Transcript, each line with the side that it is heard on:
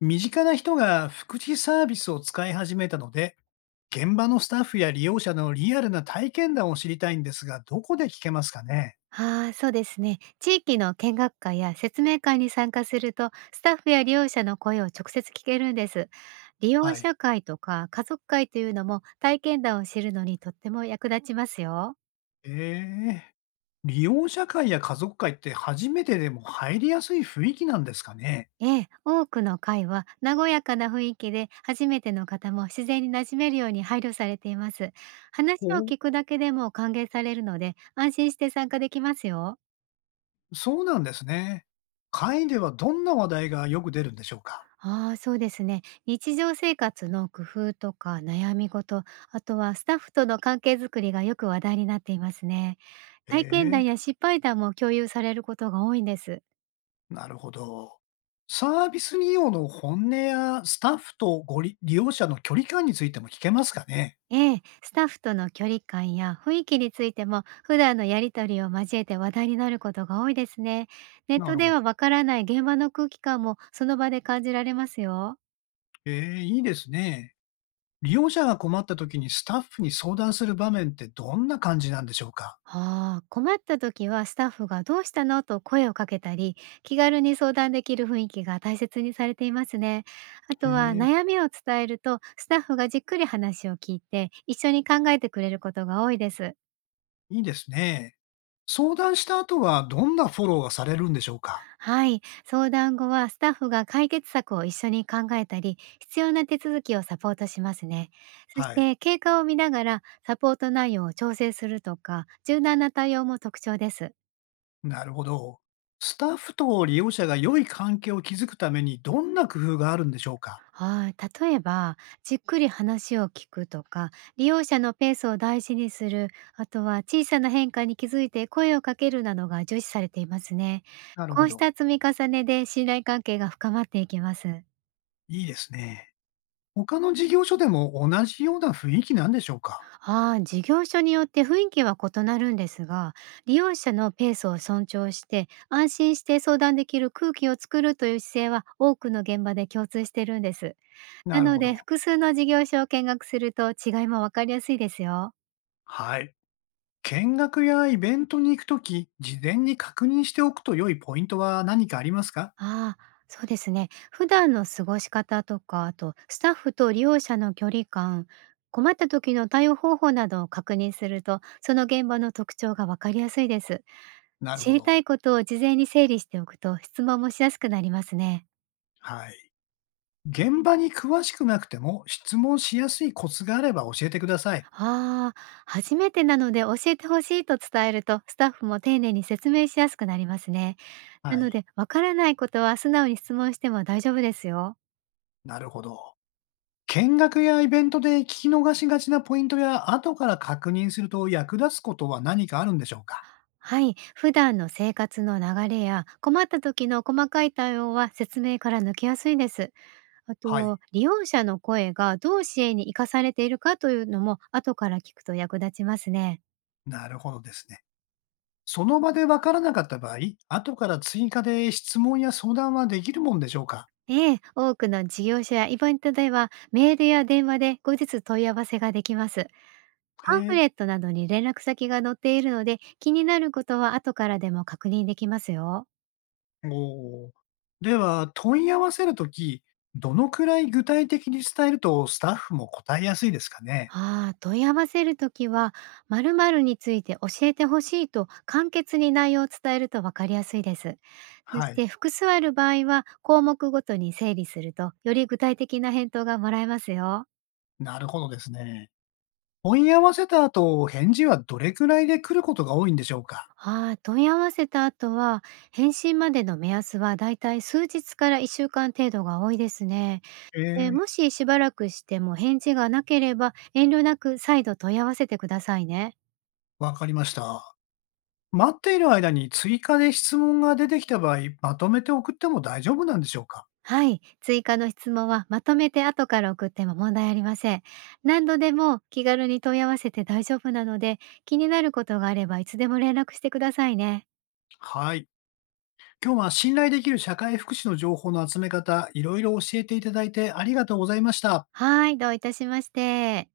left: 身近な人が福祉サービスを使い始めたので、現場のスタッフや利用者のリアルな体験談を知りたいんですが、どこで聞けますかね？
right: ああ、そうですね。地域の見学会や説明会に参加すると、スタッフや利用者の声を直接聞けるんです。利用
left: はい。
right: 者会とか家族会というのも体験談を知るのにとっても役立ちますよ。
left: えー、利用者会や家族会って初めてでも入りやすい雰囲気なんですかね？
right: ええ、多くの会は和やかな雰囲気で初めての方も自然に馴染めるように配慮されています。話を
left: ほう、
right: 聞くだけでも歓迎されるので安心して参加できますよ。
left: そうなんですね。会ではどんな話題がよく出るんでしょうか？
right: ああ、そうですね。日常生活の工夫とか悩み事、あとはスタッフとの関係づくりがよく話題になっていますね。
left: え
right: 体験
left: ー、
right: 談や失敗談も共有されることが多いんです。
left: なるほど。サービス利用の本音やスタッフとご利利用者の距離感についても聞けますかね？
right: ええ、スタッフとの距離感や雰囲気についても普段のやりとりを交えて話題になることが多いですね。ネッ
left: な
right: ト
left: る
right: で
left: ほど。
right: はわからない現場の空気感もその場で感じられますよ。
left: ええ、いいですね。利用者が困った時にスタッフに相談する場面ってどんな感じなんでしょうか？
right: ああ、困った時はスタッフがどうしたのと声をかけたり、気軽に相談できる雰囲気が大切にされていますね。あ
left: え
right: とは
left: え、
right: 悩みを伝えると、スタッフがじっくり話を聞いて、一緒に考えてくれることが多いです。
left: いいですね。相談した後はどんなフォローがされるんでしょうか？
right: はい、相談後はスタッフが解決策を一緒に考えたり、必要な手続きをサポートしますね。そし
left: はい。
right: て経過を見ながらサポート内容を調整するとか、柔軟な対応も特徴です。
left: なるほど。スタッフと利用者が良い関係を築くためにどんな工夫があるんでしょうか？
right: はい、例えばじっくり話を聞くとか、利用者のペースを大事にする、あとは小さな変化に気づいて声をかけるなどが重視されていますね。
left: なる
right: こ
left: ほ
right: うし
left: ど。
right: た積み重ねで信頼関係が深まっていきます。
left: いいですね。他の事業所でも同じような雰囲気なんでしょうか？
right: ああ、事業所によって雰囲気は異なるんですが、利用者のペースを尊重して安心して相談できる空気を作るという姿勢は多くの現場で共通してるんです。な
left: なる
right: の
left: ほ
right: で
left: ど。
right: 複数の事業所を見学すると違いもわかりやすいですよ。
left: はい。見学やイベントに行くとき、事前に確認しておくと良いポイントは何かありますか？
right: ああ、そうですね。普段の過ごし方とか、あとスタッフと利用者の距離感、困った時の対応方法などを確認すると、その現場の特徴がわかりやすいです。
left: なる
right: 知
left: ほ
right: り
left: ど。
right: たいことを事前に整理しておくと、質問もしやすくなりますね。
left: はい。現場に詳しくなくても質問しやすいコツがあれば教えてください。
right: ああ、初めてなので教えてほしいと伝えると、スタッフも丁寧に説明しやすくなりますね。な
left: は
right: の
left: い。
right: で、わからないことは素直に質問しても大丈夫ですよ。
left: なるほど。見学やイベントで聞き逃しがちなポイントや後から確認すると役立つことは何かあるんでしょうか？
right: はい、普段の生活の流れや困った時の細かい対応は説明から抜けやすいです。あ
left: はい。
right: と、利用者の声がどう支援に生かされているかというのも後から聞くと役立ちますね。
left: なるほどですね。その場でわからなかった場合、後から追加で質問や相談はできるもんでしょうか？
right: ええ、多くの事業者やイベントではメールや電話で後日問い合わせができます。
left: へ
right: パンフ
left: え。
right: レットなどに連絡先が載っているので気になることは後からでも確認できますよ。
left: おお。では、問い合わせるとき、どのくらい具体的に伝えるとスタッフも答えやすいですかね。
right: ああ、問い合わせるときは、〇〇について教えてほしいと簡潔に内容を伝えるとわかりやすいです。そ
left: は
right: し
left: い。
right: て複数ある場合は、項目ごとに整理すると、より具体的な返答がもらえますよ。
left: なるほどですね。問い合わせた後、返事はどれくらいで来ることが多いんでしょうか？
right: ああ、問い合わせた後は、返信までの目安はだいたい数日から1週間程度が多いですね。
left: え
right: でも
left: え、
right: ししばらくしても返事がなければ、遠慮なく再度問い合わせてくださいね。
left: わかりました。待っている間に追加で質問が出てきた場合、まとめて送っても大丈夫なんでしょうか？
right: はい、追加の質問はまとめて後から送っても問題ありません。何度でも気軽に問い合わせて大丈夫なので、気になることがあればいつでも連絡してくださいね。
left: はい。今日は信頼できる社会福祉の情報の集め方、いろいろ教えていただいてありがとうございました。
right: はい、どういたしまして。